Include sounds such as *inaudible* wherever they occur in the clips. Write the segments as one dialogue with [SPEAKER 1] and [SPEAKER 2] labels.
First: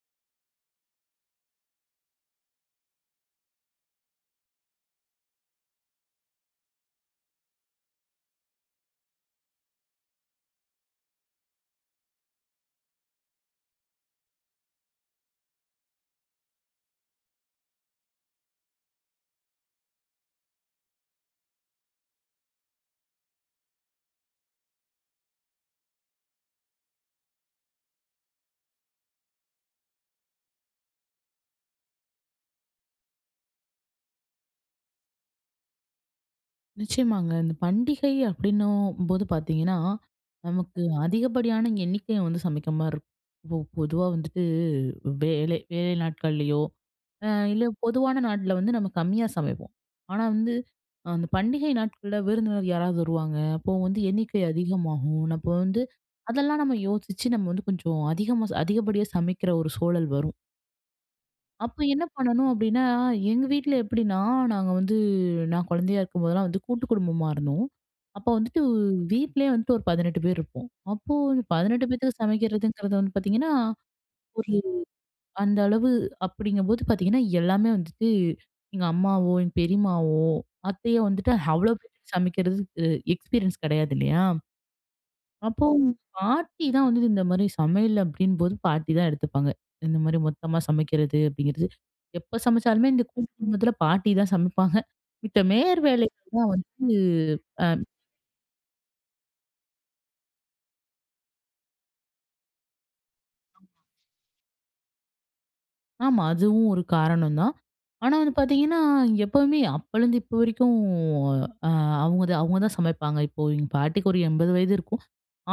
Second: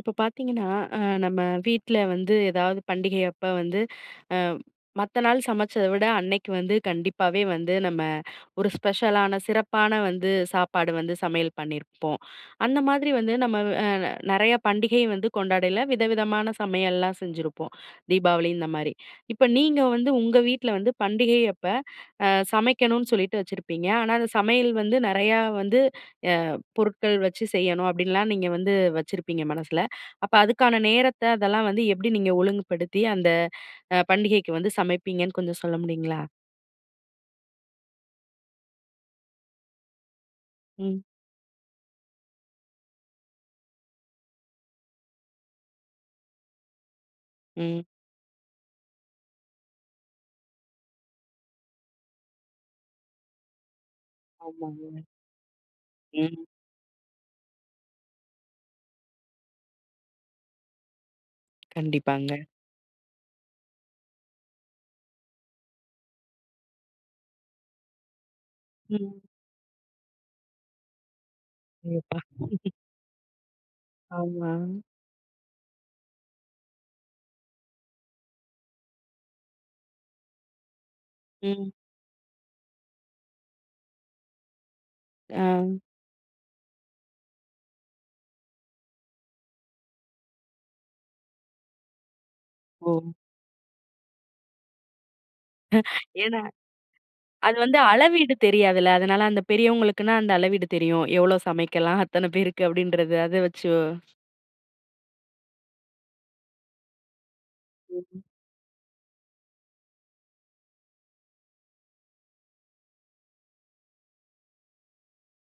[SPEAKER 1] இப்ப பார்த்தீங்கன்னா, அ நம்ம வீட்ல வந்து ஏதாவது பண்டிகை அப்ப வந்து, அ மத்த நாள் சமைச்சத விட அன்னைக்கு வந்து கண்டிப்பாவே வந்து நம்ம ஒரு ஸ்பெஷலான, சிறப்பான வந்து சாப்பாடு வந்து சமையல் பண்ணியிருப்போம். அந்த மாதிரி வந்து நம்ம அ நெறைய பண்டிகை வந்து கொண்டாடையில விதவிதமான சமையல்லாம் செஞ்சிருப்போம். தீபாவளி இந்த மாரி. இப்ப நீங்க வந்து உங்க வீட்ல வந்து பண்டிகை அப்ப சமைக்கணும்னு சொல்லிட்டு வச்சிருப்பீங்க. ஆனா அந்த சமையல் வந்து நெறையா வந்து அ பொருட்கள் வச்சு செய்யணும் அப்படின்லாம் நீங்க வந்து வச்சிருப்பீங்க மனசுல. அப்ப அதுக்கான நேரத்த அதெல்லாம் வந்து எப்படி நீங்க ஒழுங்குபடுத்தி அந்த பண்டிகைக்கு வந்து சமைப்பீங்கன்னு கொஞ்சம் சொல்ல முடியுங்களா?
[SPEAKER 2] நிச்சயமாங்க. இந்த பண்டிகை அப்படின்னும்போது பார்த்தீங்கன்னா, நமக்கு
[SPEAKER 1] ம்.
[SPEAKER 2] அதிகப்படியான எண்ணிக்கைய வந்து சமைக்கிற மாரி இருக்கும். இப்போ பொதுவா வந்துட்டு வேலை வேலை நாட்கள்லயோ, இல்ல
[SPEAKER 1] ம்.
[SPEAKER 2] பொதுவான நாட்ல வந்து நம்ம கம்மியா சமைப்போம். ஆனா வந்து அந்த பண்டிகை நாட்கள்ல விருந்தினர் யாராவது வருவாங்க. அப்போ வந்து எண்ணிக்கை
[SPEAKER 1] ஆமாங்க.
[SPEAKER 2] அதிகமாகும். அப்போ வந்து
[SPEAKER 1] ம்.
[SPEAKER 2] அதெல்லாம் நம்ம யோசிச்சு நம்ம வந்து கொஞ்சம் அதிகமா அதிகப்படியா சமைக்கிற ஒரு சூழல் வரும். அப்ப என்ன
[SPEAKER 1] கண்டிப்பாங்க.
[SPEAKER 2] பண்ணணும் அப்படின்னா, எங்க வீட்ல எப்படின்னா, நாங்க வந்து நான் குழந்தையா இருக்கும்போதெல்லாம் வந்து கூட்டு குடும்பமா இருந்தோம். அப்ப வந்துட்டு
[SPEAKER 1] ம்.
[SPEAKER 2] வீட்லயே வந்துட்டு ஒரு 18 பேர் இருப்போம். அப்போ 18
[SPEAKER 1] கண்டிப்பா.
[SPEAKER 2] பேத்துக்கு சமைக்கிறதுங்கிறது வந்து பார்த்தீங்கன்னா,
[SPEAKER 1] ஆமா.
[SPEAKER 2] ஒரு அந்த அளவு அப்படிங்கும்போது பார்த்தீங்கன்னா, எல்லாமே வந்துட்டு எங்க அம்மாவோ, எங்க பெரியம்மாவோ, அத்தையோ வந்துட்டு
[SPEAKER 1] ம்.
[SPEAKER 2] அவ்வளோ பேத்துக்கு சமைக்கிறது எக்ஸ்பீரியன்ஸ் கிடையாது இல்லையா?
[SPEAKER 1] ஆ.
[SPEAKER 2] அப்போ உங்க பாட்டி தான் வந்து இந்த மாரி சமையல் அப்படின்போது பாட்டி தான் எடுத்துப்பாங்க. இந்த மாரி மொத்தமா சமைக்கிறது அப்படிங்கிறது. எப்ப சமைச்சாலுமே
[SPEAKER 1] ஓ!
[SPEAKER 2] இந்த கூட்டு குடும்பத்துல பாட்டி தான் சமைப்பாங்க. மித்த மேர் வேலைகள்
[SPEAKER 1] ஏன்னா,
[SPEAKER 2] தான் வந்து
[SPEAKER 1] அது
[SPEAKER 2] அ
[SPEAKER 1] வந்து அளவீடு தெரியாதுல்ல. அதனால அந்த பெரியவங்களுக்குன்னா அந்த அளவீடு தெரியும். எவ்வளோ சமைக்கலாம், அத்தன பேருக்கு அப்படின்றது. அத வச்சு
[SPEAKER 2] ஆமா அதுவும் ஒரு காரணம் தான். ஆனா
[SPEAKER 1] ம்.
[SPEAKER 2] வந்து பாத்தீங்கன்னா, எப்பவுமே அப்பலேருந்து இப்போ வரைக்கும் அ அவங்க தான் சமைப்பாங்க. இப்போ எங்க பாட்டிக்கு ஒரு 80 வயது இருக்கும்.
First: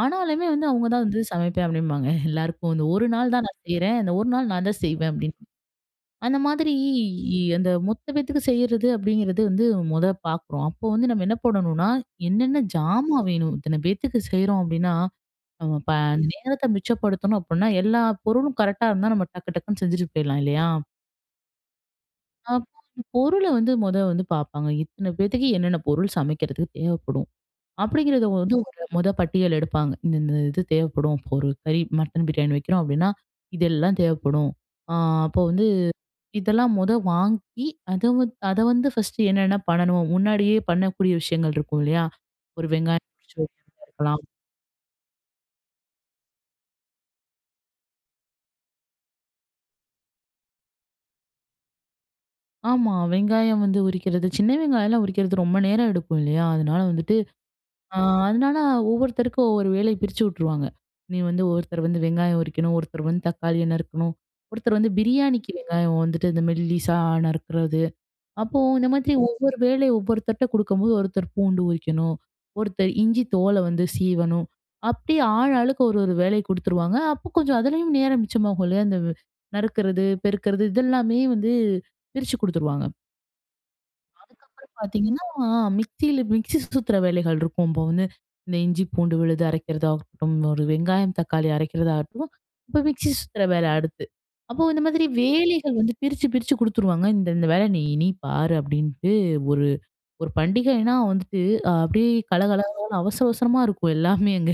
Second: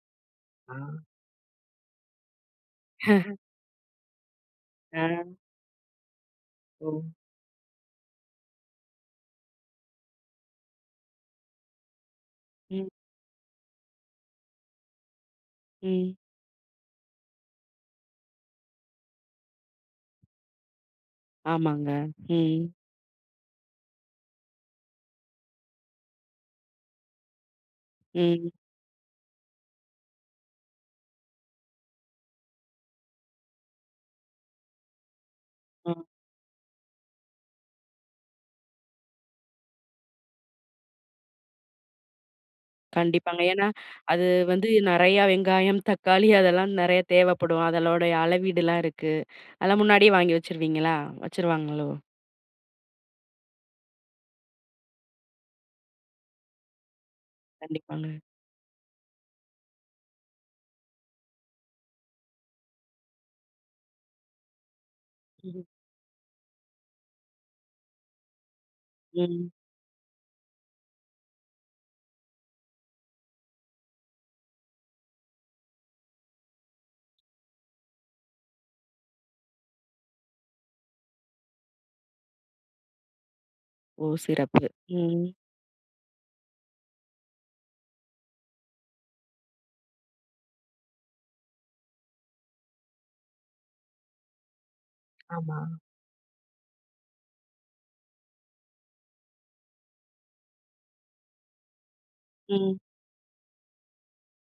[SPEAKER 2] ஆனாலுமே வந்து
[SPEAKER 1] ஆ.
[SPEAKER 2] அவங்க தான் வந்து சமைப்பேன் அப்படிம்பாங்க. எல்லாருக்கும் இந்த ஒரு நாள் தான் நான் செய்றேன். இந்த ஒரு நாள் நான் தான்
[SPEAKER 1] ஆ.
[SPEAKER 2] செய்வேன் அப்படின்னு. அந்த மாதிரி
[SPEAKER 1] ஓ!
[SPEAKER 2] அந்த மொத்த பேத்துக்கு செய்யறது அப்படிங்கிறது வந்து முத பாக்குறோம். அப்போ வந்து நம்ம என்ன பண்ணணும்னா, என்னென்ன
[SPEAKER 1] ம்.
[SPEAKER 2] ஜாமான் வேணும்? இத்தன பேத்துக்கு செய்றோம் அப்படின்னா, நம்ம ப
[SPEAKER 1] ம்.
[SPEAKER 2] அந்த நேரத்த மிச்சப்படுத்தணும் அப்படின்னா, எல்லா பொருளும் கரெக்ட்டா இருந்தா நம்ம டக்கு டக்குன்னு செஞ்சுட்டு போயிடலாம் இல்லையா?
[SPEAKER 1] ஆமாங்க. ம்.
[SPEAKER 2] அப்போ அந்த பொருள வந்து மொத வந்து பாப்பாங்க. இத்தன பேத்துக்கு என்னென்ன பொருள் சமைக்கிறதுக்கு தேவைப்படும்? அப்படிங்கிறத
[SPEAKER 1] ம்.
[SPEAKER 2] வந்து ஒரு மொத பட்டியல் எடுப்பாங்க. இந்த இந்த இது தேவைப்படும். இப்போ ஒரு கறி மட்டன் பிரியாணி வைக்கிறோம் அப்படின்னா, இதெல்லாம் தேவைப்படும். ஆ அப்போ வந்து
[SPEAKER 1] ஆ.
[SPEAKER 2] இதெல்லாம் மொத வாங்கி, அத வந்து ஃபர்ஸ்ட்டு என்னென்ன பண்ணணுமோ, முன்னாடியே பண்ணக்கூடிய விஷயங்கள் இருக்கும் இல்லையா? ஒரு வெங்காயம் உரிச்சு
[SPEAKER 1] கண்டிப்பாங்க. ஏன்னா,
[SPEAKER 2] வைக்கிறதா இருக்கலாம்.
[SPEAKER 1] அது வந்து நெறையா வெங்காயம், தக்காளி அதெல்லாம் நெறைய தேவைப்படும். அதனுடைய அளவீடுலாம் இருக்கு. அதெல்லாம் முன்னாடியே வாங்கி வச்சுருவீங்களா? வச்சுருவாங்களோ?
[SPEAKER 2] ஆமா. வெங்காயம் வந்து உரிக்கிறது, சின்ன வெங்காயம்லாம் உரிக்கிறது ரொம்ப நேரம் எடுக்கும் இல்லையா? அதனால வந்துட்டு ஆ
[SPEAKER 1] கண்டிப்பாங்க.
[SPEAKER 2] அதனால ஒவ்வொருத்தருக்கு ஒவ்வொரு வேலைய பிரிச்சு விட்டுருவாங்க. நீ வந்து ஒருத்தர் வந்து வெங்காயம் உரிக்கணும், ஒருத்தர் வந்து தக்காளிய நறுக்கணும், ஒருத்தர் வந்து பிரியாணிக்கு
[SPEAKER 1] ம்.
[SPEAKER 2] வெங்காயம் வந்துட்டு இந்த மெல்லிசா நறுக்குறது. அப்போ இந்த மாதிரி
[SPEAKER 1] ம்.
[SPEAKER 2] ஒவ்வொரு வேலை ஒவ்வொருத்தர்ட்ட குடுக்கும்போது, ஒருத்தர் பூண்டு உரிக்கணும், ஒருத்தர் இஞ்சி தோல வந்து சீவணும். அப்படி ஆள் ஆளுக்கு ஒரு ஒரு வேலை குடுத்துருவாங்க. அப்போ கொஞ்சம் அதுலயும் நேரம் மிச்சமாகும் இல்லையா? அந்த நறுக்குறது, பெருக்குறது இதெல்லாமே வந்து குடுத்துருவாங்க.
[SPEAKER 1] ஓ! சிறப்பு.
[SPEAKER 2] அதுக்கப்புறம்
[SPEAKER 1] ம்.
[SPEAKER 2] பார்த்தீங்கன்னா, மிக்ஸியில மிக்ஸி சுத்துற வேலைகள் இருக்கும். இப்போ வந்து இந்த இஞ்சி, பூண்டு விழுது அரைக்கிறதாகட்டும், ஒரு வெங்காயம், தக்காளி அரைக்கிறதாகட்டும், இப்போ மிக்ஸி சுத்துற வேலை அடுத்து. அப்போ இந்த மாதிரி
[SPEAKER 1] ஆமா.
[SPEAKER 2] வேலைகள் வந்து பிரிச்சு குடுத்துருவாங்க. இந்த வேலை நீ பாரு அப்படின்ட்டு ஒரு ஒரு பண்டிகைன்னா வந்துட்டு அப்படியே
[SPEAKER 1] ம்.
[SPEAKER 2] கலகலன்னு அவசர அவசரமா இருக்கும் எல்லாமே அங்க.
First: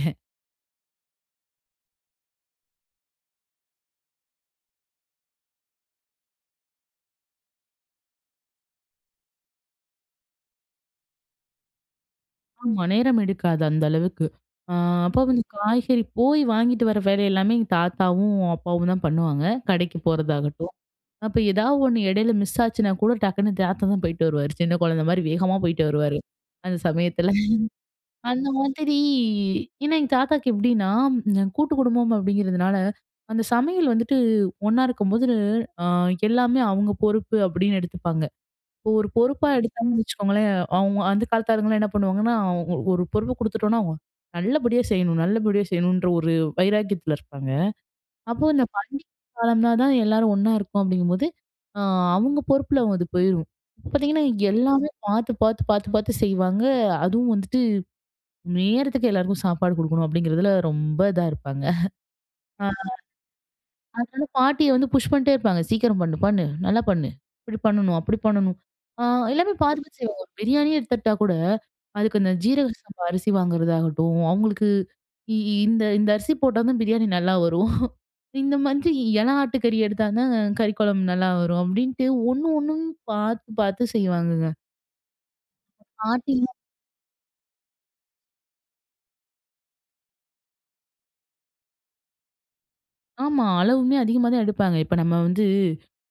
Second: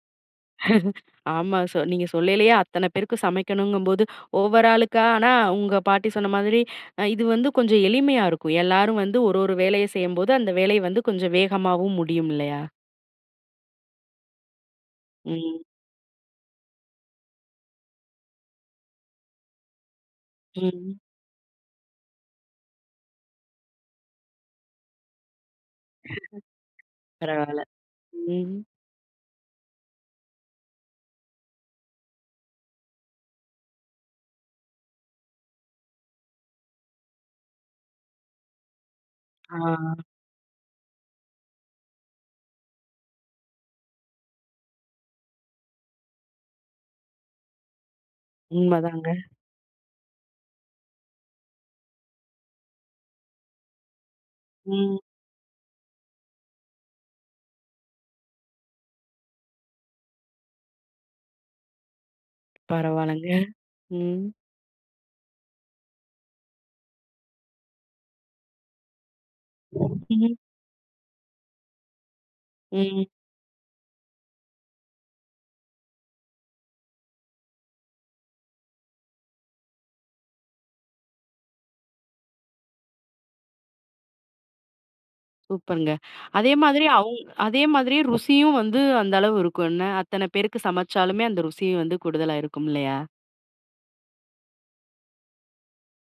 [SPEAKER 1] ஆமா. நீங்க சொல்லயிலயே அத்தன பேருக்கு சமைக்கணுங்கும்போது, ஒவ்வொரு ஆளுக்கா ஆனா உங்க பாட்டி சொன்ன மாதிரி, இது வந்து கொஞ்சம் எளிமையா இருக்கும். எல்லாரும் வந்து ஒரு ஒரு வேலைய செய்யும்போது, அந்த வேலை வந்து கொஞ்சம் வேகமாவும் முடியும் இல்லயா?
[SPEAKER 2] ஆமா, நேரம் எடுக்காது அந்த அளவுக்கு. ஆ அப்போ வந்து
[SPEAKER 1] ம்.
[SPEAKER 2] காய்கறி போய் வாங்கிட்டு வர வேலை எல்லாமே எங்க தாத்தாவும், அப்பாவும் தான் பண்ணுவாங்க. கடைக்கு போறதாகட்டும்.
[SPEAKER 1] ம்.
[SPEAKER 2] அப்ப ஏதாவது ஒண்ணு இடையில மிஸ் ஆச்சுன்னா கூட டக்குன்னு தாத்தா தான் போயிட்டு வருவாரு. சின்ன குழந்தை மாரி வேகமா போயிட்டு வருவாரு. அந்த சமயத்துல.
[SPEAKER 1] பரவால்ல.
[SPEAKER 2] அந்த
[SPEAKER 1] ம்.
[SPEAKER 2] மாதிரி ஏன்னா எங்க தாத்தாக்கு எப்படின்னா, கூட்டு குடும்பம் அப்படிங்கிறதுனால, அந்த சமையல் வந்துட்டு ஒண்ணா இருக்கும்போது அ எல்லாமே அவங்க பொறுப்பு அப்படின்னு எடுத்துப்பாங்க. இப்போ ஒரு பொறுப்பா எடுத்தாங்கன்னு
[SPEAKER 1] ஆ.
[SPEAKER 2] வச்சுக்கோங்களேன், அவங்க அந்த காலத்து ஆளுங்கலாம் என்ன பண்ணுவாங்கன்னா, அவங்க ஒரு பொறுப்பு குடுத்துட்டோம்னா அவங்க நல்லபடியா செய்யணும், நல்லபடியா செய்யணுன்ற ஒரு வைராக்கியத்துல இருப்பாங்க. அப்போ இந்த பண்டிகை
[SPEAKER 1] உண்மதாங்க.
[SPEAKER 2] காலம்னா தான் எல்லாரும் ஒண்ணா இருக்கும் அப்படிங்கும்போது, அ அவங்க பொறுப்புல அது போயிரும். இப்ப பார்த்தீங்கன்னா, எல்லாமே
[SPEAKER 1] ம்.
[SPEAKER 2] பார்த்து செய்வாங்க. அதுவும் வந்துட்டு நேரத்துக்கு எல்லாருக்கும் சாப்பாடு குடுக்கணும் அப்படிங்கிறதுல ரொம்ப இதா இருப்பாங்க.
[SPEAKER 1] பரவால்லங்க.
[SPEAKER 2] அதனால
[SPEAKER 1] ம்.
[SPEAKER 2] பாட்டிய வந்து புஷ் பண்ணிட்டே இருப்பாங்க. "சீக்கிரம் பண்ணு. நல்லா பண்ணு. இப்படி பண்ணணும், அப்படி பண்ணணும்." ஆ எல்லாமே பார்த்து பார்த்து செய்வாங்க.
[SPEAKER 1] ம்ஹ்ம்.
[SPEAKER 2] ஒரு பிரியாணியே எடுத்துக்கிட்டா கூட, அதுக்கு அந்த ஜீரக சம்பா
[SPEAKER 1] ம்.
[SPEAKER 2] அரிசி வாங்குறதாகட்டும், அவங்களுக்கு இ இ- இந்த இந்த அரிசி போட்டா தான் பிரியாணி நல்லா வரும். இந்த மாதிரி இளா ஆட்டுக்கறி எடுத்தா தான் கறி குழம்பு நல்லா வரும். அப்படின்ட்டு ஒண்ணு ஒண்ணும் பார்த்து பார்த்து செய்வாங்கங்க.
[SPEAKER 1] சூப்பருங்க.
[SPEAKER 2] பாட்டி
[SPEAKER 1] அதே மாதிரி அதே மாதிரி ருசியும் வந்து அந்த அளவு இருக்கும் என்ன? அத்தன பேருக்கு சமைச்சாலுமே அந்த ருசி வந்து கூடுதலா இருக்கும் இல்லையா?
[SPEAKER 2] ஆமா. அளவுமே அதிகமா தான் எடுப்பாங்க. இப்ப நம்ம வந்து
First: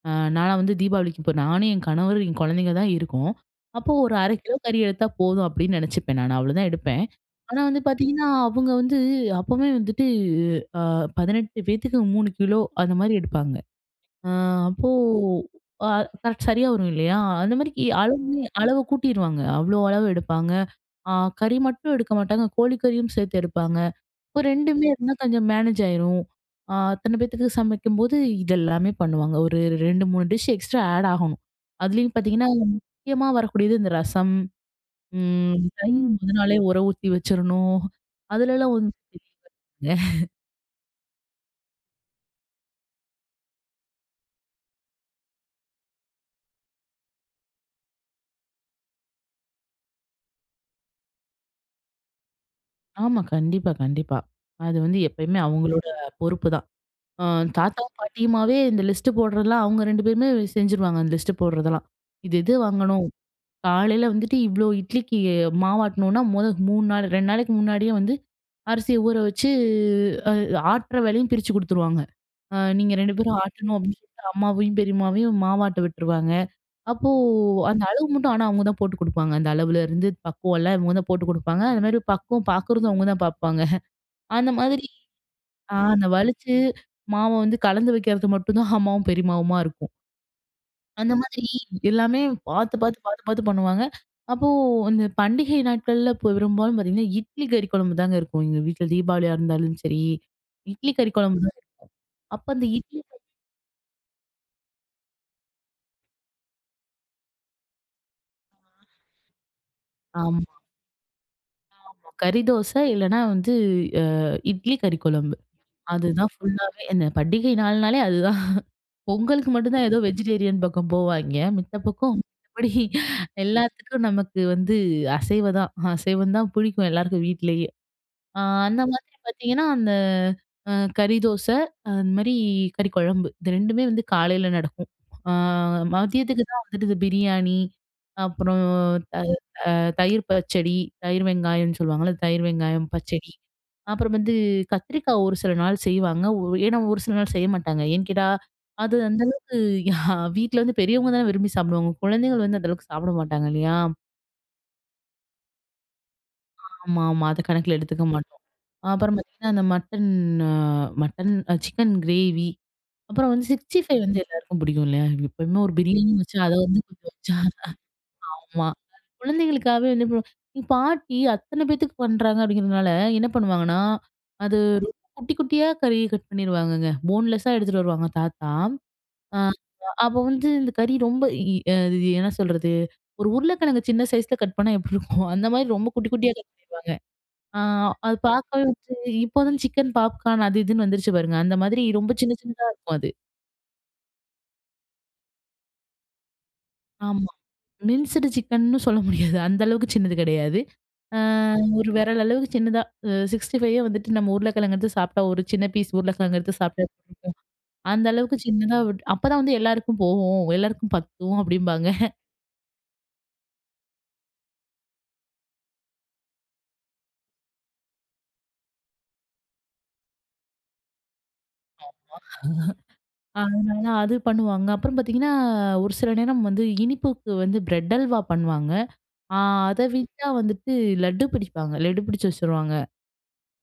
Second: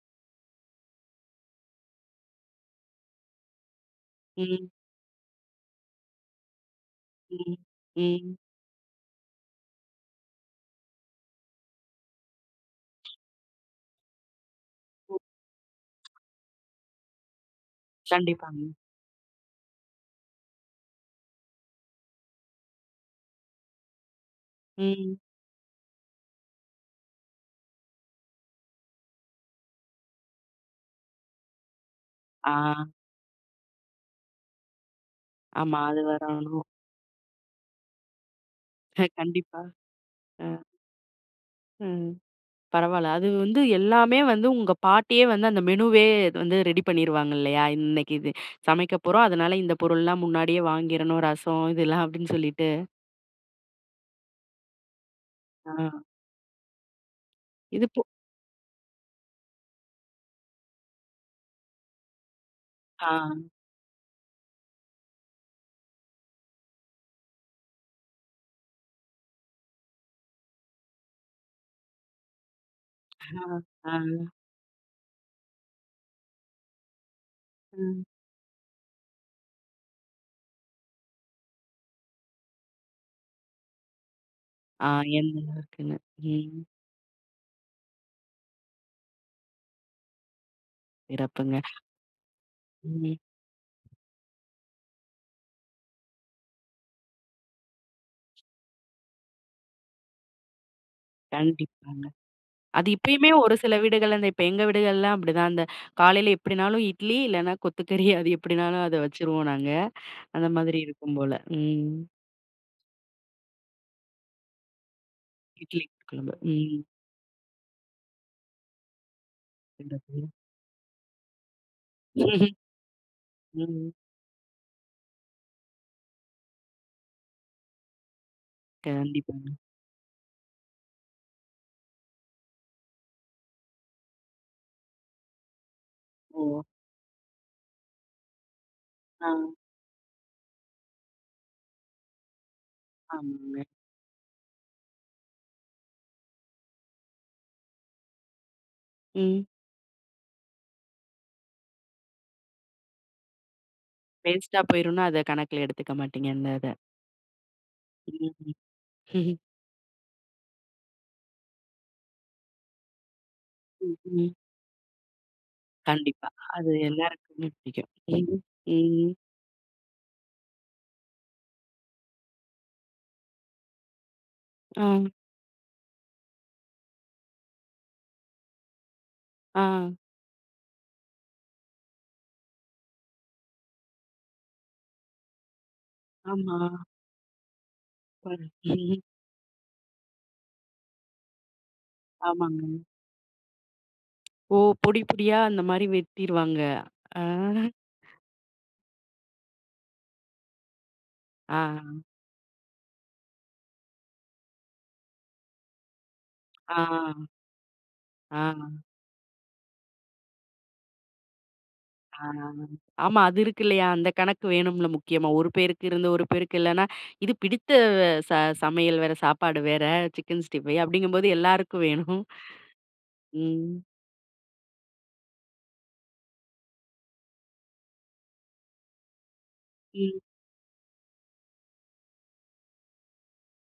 [SPEAKER 2] நான்லாம் வந்து தீபாவளிக்கு இப்ப நானும், என் கணவர், என் குழந்தைங்க தான் இருக்கோம். அப்போ ஒரு 1/2 கிலோ
[SPEAKER 1] ம்.
[SPEAKER 2] கறி எடுத்தா போதும் அப்படின்னு நினைச்சுப்பேன் நானு. அவ்வளோதான் எடுப்பேன்.
[SPEAKER 1] ம்.
[SPEAKER 2] ஆனா வந்து பார்த்தீங்கன்னா,
[SPEAKER 1] ம்.
[SPEAKER 2] அவங்க வந்து அப்பவே வந்துட்டு அ 18 பேத்துக்கு 3 கிலோ அந்த மாரி எடுப்பாங்க. அ அப்போ
[SPEAKER 1] ம்.
[SPEAKER 2] அ கரெக்ட் சரியா வரும் இல்லையா? அந்த மாரி அளவுமே
[SPEAKER 1] கண்டிப்பாங்க.
[SPEAKER 2] அளவ கூட்டிருவாங்க. அவ்வளோ அளவு எடுப்பாங்க. அ கறி மட்டும் எடுக்க மாட்டாங்க. கோழிக்கறியும் சேர்த்து எடுப்பாங்க. ஒரு 2மே இருந்தா
[SPEAKER 1] ம்.
[SPEAKER 2] கொஞ்சம் மேனேஜ் ஆயிரும். அத்தன பேத்துக்கு சமைக்கும்போது இதெல்லாமே பண்ணுவாங்க. ஒரு 2, 3 டிஷ் எக்ஸ்ட்ரா ஆட் ஆகணும். அதுலயும் பார்த்தீங்கன்னா,
[SPEAKER 1] ஆ.
[SPEAKER 2] முக்கியமா வரக்கூடியது இந்த ரசம், ம்
[SPEAKER 1] ஆமா.
[SPEAKER 2] தயிர்
[SPEAKER 1] அது
[SPEAKER 2] முத நாளே
[SPEAKER 1] வரணும்.
[SPEAKER 2] ஊற ஊத்தி வச்சிரணும். அதுலலாம் ஒண்ணும்
[SPEAKER 1] கண்டிப்பா.
[SPEAKER 2] தெரியலங்க.
[SPEAKER 1] அ. ம். பரவால்ல. அது வந்து எல்லாமே வந்து உங்க பாட்டியே வந்து அந்த மெனுவே வந்து ரெடி பண்ணிருவாங்க இல்லையா? "இன்னைக்கு இது சமைக்க போறோம். அதனால இந்த பொருள்லாம் முன்னாடியே வாங்கிரணும். ரசம் இதெல்லாம்" அப்படின்னு சொல்லிட்டு.
[SPEAKER 2] ஆமா. கண்டிப்பா, கண்டிப்பா. அது வந்து எப்பயுமே
[SPEAKER 1] ஆ.
[SPEAKER 2] அவங்களோட பொறுப்பு தான். அ
[SPEAKER 1] இது
[SPEAKER 2] தாத்தாவும்,
[SPEAKER 1] போ
[SPEAKER 2] பாட்டியுமாவே இந்த லிஸ்ட் போடுறதெல்லாம் அவங்க 2 பேருமே செஞ்சுருவாங்க. அந்த லிஸ்ட் போடுறதெல்லாம். இது இது வாங்கணும்.
[SPEAKER 1] ஆ,
[SPEAKER 2] காலையில வந்துட்டு இவ்ளோ இட்லிக்கு மாவாட்டணும்னா, மொத 3 நாள் 2 நாளைக்கு முன்னாடியே வந்து அரிசிய ஊற வச்சு, அ ஆட்டுற வேலையும் பிரிச்சு குடுத்துருவாங்க. நீங்க 2 பேரும்
[SPEAKER 1] ஆ,
[SPEAKER 2] ஆட்டணும்
[SPEAKER 1] ஆ,
[SPEAKER 2] அப்படின்னு சொல்லிட்டு அம்மாவையும், பெரியம்மாவையும் மாவாட்ட விட்டுருவாங்க. அப்போ அந்த
[SPEAKER 1] ம்.
[SPEAKER 2] அளவு மட்டும் ஆனா அவங்க தான் போட்டு குடுப்பாங்க. அந்த அளவுல இருந்து பக்குவம்லாம் இவங்க தான் போட்டு குடுப்பாங்க. அது மாரி பக்குவம் பார்க்குறதும் அவங்க தான் பார்ப்பாங்க. அந்த மாதிரி
[SPEAKER 1] ஆ எந்த அளவுக்குன்னு.
[SPEAKER 2] அந்த வலிச்சு
[SPEAKER 1] ம்.
[SPEAKER 2] மாவ வந்து கலந்து வைக்கிறது மட்டும் தான் அம்மாவும், பெரியம்மாவுமா இருக்கும். அந்த மாதிரி
[SPEAKER 1] சிறப்புங்க.
[SPEAKER 2] எல்லாமே
[SPEAKER 1] ம்.
[SPEAKER 2] பார்த்து பண்ணுவாங்க. அப்போ இந்த பண்டிகை நாட்கள்ல இப்போ பெரும்பாலும் பார்த்தீங்கன்னா, இட்லி கறி குழம்பு தாங்க இருக்கும். எங்க வீட்ல தீபாவளியா இருந்தாலும் சரி, இட்லி கறி குழம்பு தான்.
[SPEAKER 1] கண்டிப்பாங்க.
[SPEAKER 2] அப்ப அந்த
[SPEAKER 1] அது
[SPEAKER 2] இட்லி
[SPEAKER 1] இப்பயுமே ஒரு சில வீடுகள்ல இந்த இப்ப எங்க வீடுகள்லாம் அப்படிதான். அந்த காலையில எப்படினாலும் இட்லி, இல்லன்னா கொத்துக்கறி அது எப்படினாலும் அத வச்சுருவோம் நாங்க.
[SPEAKER 2] ஆமா,
[SPEAKER 1] அந்த மாதிரி இருக்கும் போல. ம்.
[SPEAKER 2] ஆமா. கறி தோசை இல்லன்னா வந்து அ இட்லி கறி குழம்பு.
[SPEAKER 1] இட்லி
[SPEAKER 2] அதுதான்
[SPEAKER 1] குழம்பு. ம்.
[SPEAKER 2] ஃபுல்லாவே இந்த பண்டிகை நாள்னாலே அதுதான். பொங்கலுக்கு மட்டும் தான் ஏதோ
[SPEAKER 1] சிறப்புங்க.
[SPEAKER 2] வெஜிடேரியன் பக்கம் போவாய்ங்க. மித்த பக்கம் மத்தபடி
[SPEAKER 1] ம்.
[SPEAKER 2] எல்லாத்துக்கும் நமக்கு வந்து அசைவ தான். அசைவம் தான் பிடிக்கும் எல்லாருக்கும் வீட்லயே. ஆ அந்த மாதிரி
[SPEAKER 1] கண்டிப்பாங்க.
[SPEAKER 2] பார்த்தீங்கன்னா, அந்த கறி தோசை, அந்த மாரி கறி குழம்பு. இது 2மே வந்து காலையில நடக்கும். ஆ மதியத்துக்கு
[SPEAKER 1] ஓ!
[SPEAKER 2] தான் வந்துட்டு இந்த பிரியாணி, அப்புறம் த
[SPEAKER 1] ஆ,
[SPEAKER 2] தயிர் பச்சடி, தயிர் வெங்காயம்னு சொல்லுவாங்கல்ல, தயிர் வெங்காயம் பச்சடி.
[SPEAKER 1] ஆமாங்க.
[SPEAKER 2] அப்புறம் வந்து கத்திரிக்காய் ஒரு சில நாள் செய்வாங்க. ஏன்னா ஒரு சில நாள் செய்ய மாட்டாங்க. ஏன்னு கேட்டா, அது அந்த
[SPEAKER 1] ம்.
[SPEAKER 2] அளவுக்கு வீட்ல வந்து பெரியவங்க தானே விரும்பி சாப்பிடுவாங்க. குழந்தைகள் வந்து அந்த அளவுக்கு சாப்பிட மாட்டாங்க இல்லையா?
[SPEAKER 1] வேஸ்ட்டா போயிரும்னா அத கணக்குல எடுத்துக்க மாட்டீங்க அந்த இத.
[SPEAKER 2] ஆமா. அத கணக்குல எடுத்துக்க
[SPEAKER 1] ம்.
[SPEAKER 2] மாட்டோம். அப்புறம்
[SPEAKER 1] ம்.
[SPEAKER 2] பார்த்தீங்கன்னா, அந்த மட்டன் அ மட்டன் சிக்கன் கிரேவி, அப்புறம் வந்து
[SPEAKER 1] ம்,
[SPEAKER 2] 65 வந்து
[SPEAKER 1] ம்.
[SPEAKER 2] எல்லாருக்கும் பிடிக்கும் இல்லையா? எப்பயுமே ஒரு பிரியாணி
[SPEAKER 1] கண்டிப்பா.
[SPEAKER 2] வச்சா, அத
[SPEAKER 1] அது
[SPEAKER 2] வந்து கொஞ்சம் வச்சா
[SPEAKER 1] எல்லாருக்குமே
[SPEAKER 2] *laughs*
[SPEAKER 1] பிடிக்கும். ம்,
[SPEAKER 2] ஆமா.
[SPEAKER 1] ம்.
[SPEAKER 2] குழந்தைகளுக்காகவே வந்து இப்போ எங்க பாட்டி அத்தன பேத்துக்கு பண்றாங்க அப்படிங்கிறதுனால, என்ன பண்ணுவாங்கன்னா, அது
[SPEAKER 1] ஆ,
[SPEAKER 2] ரொம்ப குட்டி குட்டியா கறி கட் பண்ணிருவாங்கங்க. போன்லெஸ்ஸா எடுத்துட்டு வருவாங்க தாத்தா. அ
[SPEAKER 1] ஆ,
[SPEAKER 2] அப்ப வந்து இந்த கறி ரொம்ப இ அ இது என்ன சொல்றது? ஒரு உருளைக்கிழங்கு சின்ன சைஸ்ல கட் பண்ணா எப்படி இருக்கும்? அந்த மாரி ரொம்ப குட்டி குட்டியா கட்
[SPEAKER 1] ஆமா.
[SPEAKER 2] பண்ணிருவாங்க. ஆ அது
[SPEAKER 1] பாரு
[SPEAKER 2] பார்க்கவே வந்து
[SPEAKER 1] ம்,
[SPEAKER 2] இப்போ தான் சிக்கன் பாப்கார்ன் அது இதுன்னு வந்துருச்சு பாருங்க. அந்த மாதிரி ரொம்ப சின்ன
[SPEAKER 1] ஆமாங்க.
[SPEAKER 2] சின்னதா இருக்கும் அது.
[SPEAKER 1] ஓ! பொடி பொடியா அந்த மாரி வெட்டிருவாங்க. ஆ,
[SPEAKER 2] ஆமா. மின்ஸ்டு சிக்கன்னு சொல்ல முடியாது. அந்த அளவுக்கு சின்னது கிடையாது. ஆ
[SPEAKER 1] ஆ,
[SPEAKER 2] ஒரு விரல் அளவுக்கு சின்னதா 65ஏ வந்துட்டு நம்ம உருளைக்கிழங்கு எடுத்து சாப்பிட்டா ஒரு சின்ன பீஸ் உருளைக்கிழங்கு எடுத்து
[SPEAKER 1] ஆ,
[SPEAKER 2] சாப்பிட்டா எப்படி இருக்கும். அந்த அளவுக்கு
[SPEAKER 1] ஆ,
[SPEAKER 2] சின்னதா அப்பதான் வந்து எல்லாருக்கும் போகும். எல்லாருக்கும் பத்தும் அப்டிம்பாங்க.
[SPEAKER 1] ஆ. ஆமா, அது இருக்கு இல்லையா? அந்த கணக்கு வேணும்ல முக்கியமா. ஒரு பேருக்கு இருந்து ஒரு பேருக்கு இல்லன்னா, இது பிடித்த ச சமையல் வேற, சாப்பாடு வேற, சிக்கன் ஸ்டீம் ஃப்ரை அப்படிங்கும்போது எல்லாருக்கும் வேணும். ம்,
[SPEAKER 2] அதனால அது பண்ணுவாங்க. அப்புறம் பார்த்தீங்கன்னா, ஒரு சில நேரம் வந்து இனிப்புக்கு வந்து பிரெட் அல்வா பண்ணுவாங்க. ஆ அத
[SPEAKER 1] ம்.
[SPEAKER 2] விட்டா வந்துட்டு லட்டு பிடிப்பாங்க. லட்டு பிடிச்சு வச்சுருவாங்க.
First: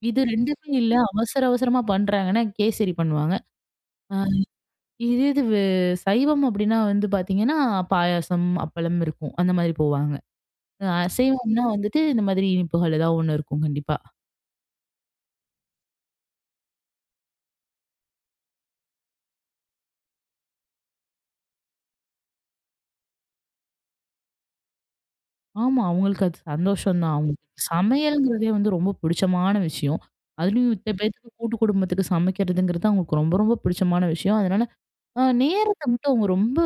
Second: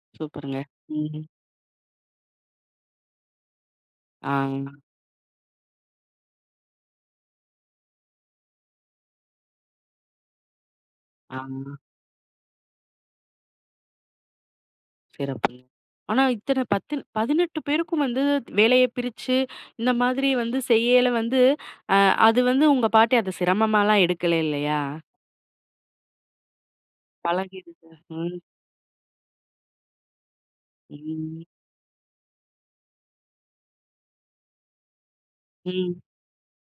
[SPEAKER 2] இது
[SPEAKER 1] சூப்பருங்க.
[SPEAKER 2] 2மே இல்ல.
[SPEAKER 1] ம்.
[SPEAKER 2] அவசர அவசரமா பண்றாங்கன்னா, கேசரி பண்ணுவாங்க. அ
[SPEAKER 1] ஆ,
[SPEAKER 2] இதே இது வே சைவம் அப்டின்னா வந்து பாத்தீங்கன்னா, பாயாசம், அப்பளம் இருக்கும். அந்த மாதிரி போவாங்க.
[SPEAKER 1] ஆ.
[SPEAKER 2] அசைவம்னா வந்துட்டு இந்த மாதிரி இனிப்புகள் ஏதாவது ஒண்ணு இருக்கும் கண்டிப்பா.
[SPEAKER 1] சிறப்புங்க. ஆனா இத்தன 10 18 பேருக்கும் வந்து வேலைய பிரிச்சு, இந்த மாதிரி வந்து செய்யல வந்து, அ அது வந்து உங்க பாட்டி அத சிரமமாலாம் எடுக்கல இல்லையா?
[SPEAKER 2] ஆமா, அவங்களுக்கு அது சந்தோஷம் தான். அவங்களுக்கு
[SPEAKER 1] பழகிடுது. ம்,
[SPEAKER 2] சமையல்ங்கிறதே வந்து ரொம்ப பிடிச்சமான விஷயம். அதுலயும் இத்தன பேத்துக்கு
[SPEAKER 1] ம்,
[SPEAKER 2] கூட்டு குடும்பத்துக்கு சமைக்கிறதுங்கிறது அவங்களுக்கு ரொம்ப ரொம்ப பிடிச்சமான விஷயம். அதனால நேரத்த
[SPEAKER 1] ம்.
[SPEAKER 2] மட்டும் அவங்க ரொம்ப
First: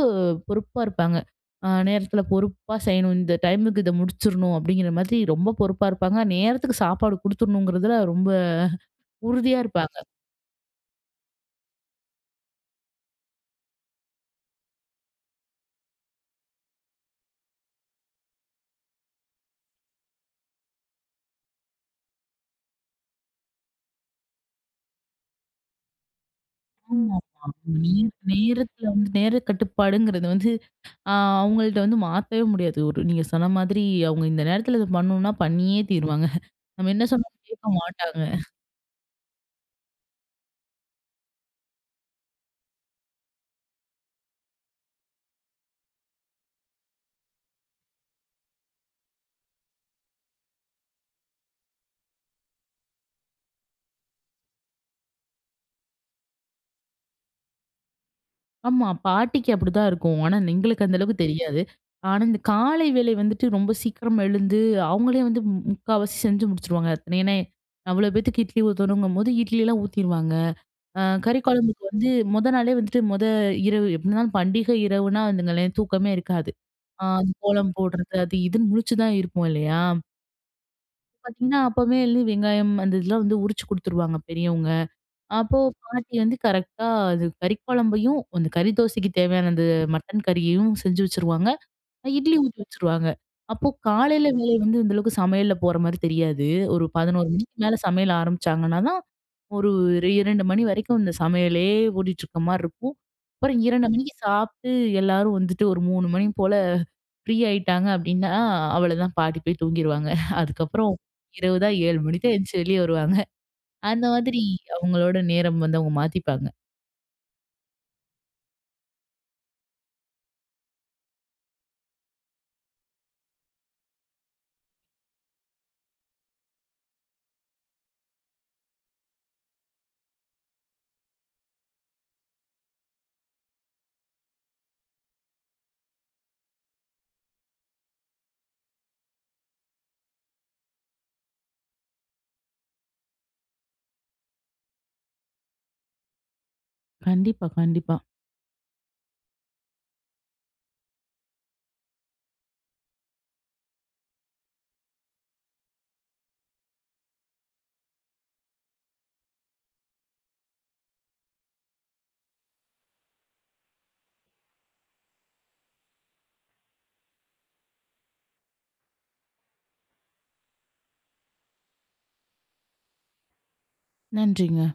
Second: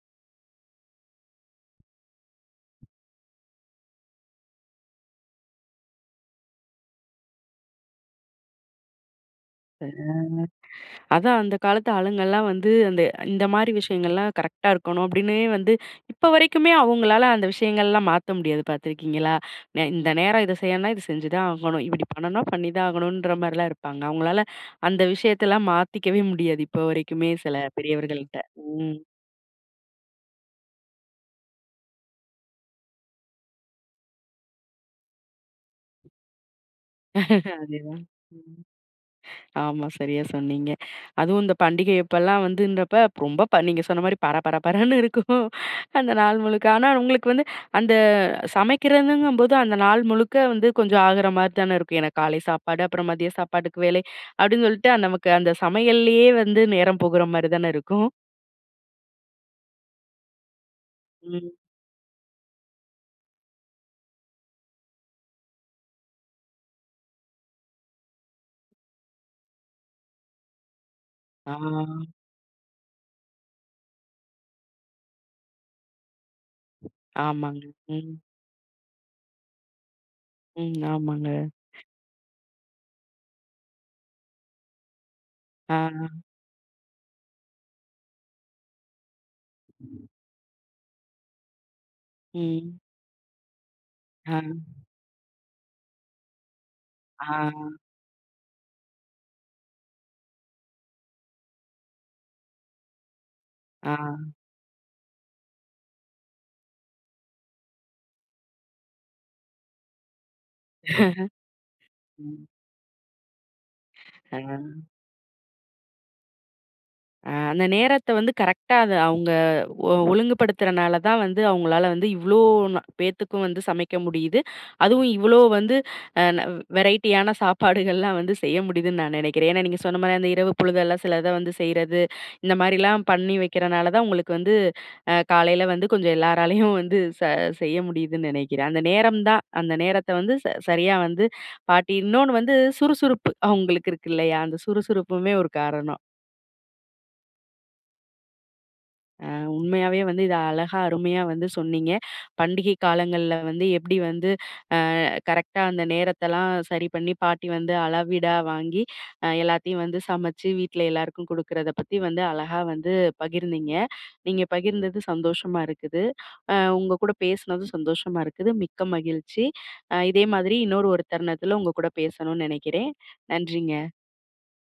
[SPEAKER 2] பொறுப்பா இருப்பாங்க. நேரத்துல பொறுப்பா செய்யணும். இந்த டைமுக்கு இத முடிச்சிரணும் அப்படிங்கிற மாதிரி ரொம்ப பொறுப்பா இருப்பாங்க. நேரத்துக்கு சாப்பாடு குடுத்துரணுங்கிறதுல ரொம்ப உறுதியா இருப்பாங்க.
[SPEAKER 1] ச அதான் அந்த காலத்து ஆளுங்கலாம் வந்து, அந்த இந்த மாரி விஷயங்கள்லாம் கரெக்ட்டா இருக்கணும் அப்டின்னே வந்து இப்ப வரைக்குமே அவங்களால அந்த விஷயங்கள்லாம் மாத்த முடியாது பார்த்துருக்கீங்களா? இந்த நேரம் இத செய்யணும்னா, இது செஞ்சு தான் ஆகணும். இப்டி பண்ணணும்னா, பண்ணி தான் ஆகணுன்ற மாரிலாம் இருப்பாங்க. அவங்களால அந்த விஷயத்தலாம் மாத்திக்கவே முடியாது இப்ப
[SPEAKER 2] ஆமா,
[SPEAKER 1] வரைக்குமே
[SPEAKER 2] ஆமா.
[SPEAKER 1] சில
[SPEAKER 2] நேர
[SPEAKER 1] பெரியவர்கள்ட்ட.
[SPEAKER 2] நேரத்துல
[SPEAKER 1] ம்.
[SPEAKER 2] வந்து நேர கட்டுப்பாடுங்கிறது வந்து ஆ அவங்கள்ட்ட வந்து மாத்தவே முடியாது. ஒரு நீங்க சொன்ன மாதிரி அவங்க இந்த நேரத்துல இத பண்ணணும்னா பண்ணியே தீருவாங்க. நம்ம என்ன சொன்னாலும்
[SPEAKER 1] *laughs*
[SPEAKER 2] கேட்க
[SPEAKER 1] அதேதான்.
[SPEAKER 2] மாட்டாங்க.
[SPEAKER 1] ம். ஆமா. சரியா சொன்னீங்க. அதுவும் இந்த பண்டிகை அப்பலாம் வந்துன்றப்ப ரொம்ப நீங்க சொன்ன மாரி பர பர பரன்னு இருக்கும். அந்த நாள் முழுக்க. ஆனா உங்களுக்கு வந்து அந்த சமைக்கிறதுங்கும்போது அந்த நாள் முழுக்க வந்து கொஞ்சம் ஆகுற மாரி தானே இருக்கும். ஏன்னா காலை சாப்பாடு, அப்புறம் மதிய சாப்பாட்டுக்கு வேலை அப்படின்னு சொல்லிட்டு அந்த நமக்கு அந்த சமையல்லயே வந்து நேரம் போகுற மாரி தானே இருக்கும்.
[SPEAKER 2] ஆமா. பாட்டிக்கு அப்படிதான் இருக்கும். ஆனா எங்களுக்கு அந்த அளவுக்கு
[SPEAKER 1] ம்.
[SPEAKER 2] தெரியாது. ஆனா இந்த காலை வேளை வந்துட்டு ரொம்ப சீக்கிரம் எழுந்து, அவங்களே வந்து முக்காவாசி செஞ்சு முடிச்சுருவாங்க. ஏன்னா அவ்வளோ பேத்துக்கு இட்லி ஊத்தணுங்கும்போது இட்லிலாம் ஊத்திருவாங்க. கறி
[SPEAKER 1] ஆ.
[SPEAKER 2] குழம்புக்கு வந்து மொத நாளே வந்துட்டு மொத இரவு எப்படி இருந்தாலும் பண்டிகை இரவுனா வந்துங்களேன் தூக்கமே இருக்காது. அது
[SPEAKER 1] ஆமாங்க.
[SPEAKER 2] கோலம்
[SPEAKER 1] ம்.
[SPEAKER 2] போடுறது அது இதுன்னு முழிச்சு தான் இருப்போம் இல்லையா?
[SPEAKER 1] ம். ஆமாங்க.
[SPEAKER 2] பாத்தீங்கன்னா அப்பவே வந்து வெங்காயம் அந்த இதெல்லாம் வந்து உரிச்சு குடுத்துருவாங்க பெரியவங்க. அப்போ பாட்டி
[SPEAKER 1] ஆ.
[SPEAKER 2] வந்து கரெக்ட்டா அது கறி குழம்பையும், அந்த கறி தோசைக்கு தேவையான அந்த மட்டன் கறியையும் செஞ்சு வச்சுருவாங்க. இட்லி ஊத்தி
[SPEAKER 1] ம்.
[SPEAKER 2] வச்சுருவாங்க. அப்போ காலையில
[SPEAKER 1] ஆ.
[SPEAKER 2] வேலை வந்து இந்த அளவுக்கு சமையல்ல போற மாரி தெரியாது. ஒரு
[SPEAKER 1] ஆ.
[SPEAKER 2] 11 மணிக்கு மேல சமையல் ஆரம்பிச்சாங்கன்னா தான், ஒரு 2 மணி வரைக்கும் இந்த சமையலே ஓடிட்டுருக்க மாரி இருக்கும். அப்புறம் 2
[SPEAKER 1] ஆ.
[SPEAKER 2] மணிக்கு சாப்ட்டு எல்லாரும் வந்துட்டு ஒரு 3 மணி போல ஃப்ரீ ஆயிட்டாங்க அப்டின்னா, அவ்வளதான் பாட்டி போய் தூங்கிருவாங்க. அதுக்கப்புறம் இரவு தான் 7 மணி தான்
[SPEAKER 1] ம்.
[SPEAKER 2] எந்திச்சு வெளிய வருவாங்க. அந்த
[SPEAKER 1] ஆ.
[SPEAKER 2] மாதிரி அவங்களோட நேரம் வந்து அவங்க மாத்திப்பாங்க.
[SPEAKER 1] அந்த நேரத்த வந்து கரெக்ட்டா அது அவங்க ஒழுங்குபடுத்துறனால தான் வந்து அவங்களால வந்து இவ்ளோ பேத்துக்கும் வந்து சமைக்க முடியுது. அதுவும் இவ்ளோ வந்து அ ந வெரைட்டியான சாப்பாடுகள்லாம் வந்து செய்ய முடியுதுன்னு நான் நினைக்கிறேன். ஏன்னா, நீங்க சொன்ன மாரி அந்த இரவு பொழுதெல்லாம் சிலத வந்து செய்றது, இந்த மாரிலாம் பண்ணி வைக்கிறனால தான் உங்களுக்கு வந்து காலையில வந்து கொஞ்சம் எல்லாராலயும் வந்து செய்ய முடியுதுன்னு நினைக்கிறேன். அந்த நேரம் தான் அந்த நேரத்த வந்து சரியா வந்து பாட்டி இன்னொன்னு வந்து சுறுசுறுப்பு அவங்களுக்கு இருக்கு இல்லையா? அந்த சுறுசுறுப்புமே ஒரு காரணம்.
[SPEAKER 2] கண்டிப்பா, கண்டிப்பா.
[SPEAKER 1] உண்மையாவே வந்து இத அழகா, அருமையா வந்து சொன்னீங்க. பண்டிகை காலங்கள்ல வந்து எப்படி வந்து கரெக்ட்டா அந்த நேரத்தெல்லாம் சரி பண்ணி, பாட்டி வந்து அளவீடா வாங்கி, எல்லாத்தையும் வந்து சமைச்சு வீட்ல எல்லாருக்கும் குடுக்குறத பத்தி வந்து அழகா வந்து பகிர்ந்தீங்க. நீங்க பகிர்ந்தது சந்தோஷமா இருக்குது. உங்க கூட பேசுனதும் சந்தோஷமா இருக்குது. மிக்க மகிழ்ச்சி. இதே மாதிரி இன்னொரு ஒரு தருணத்துல உங்க கூட பேசணும்னு நெனைக்கிறேன். நன்றிங்க.
[SPEAKER 2] நன்றிங்க.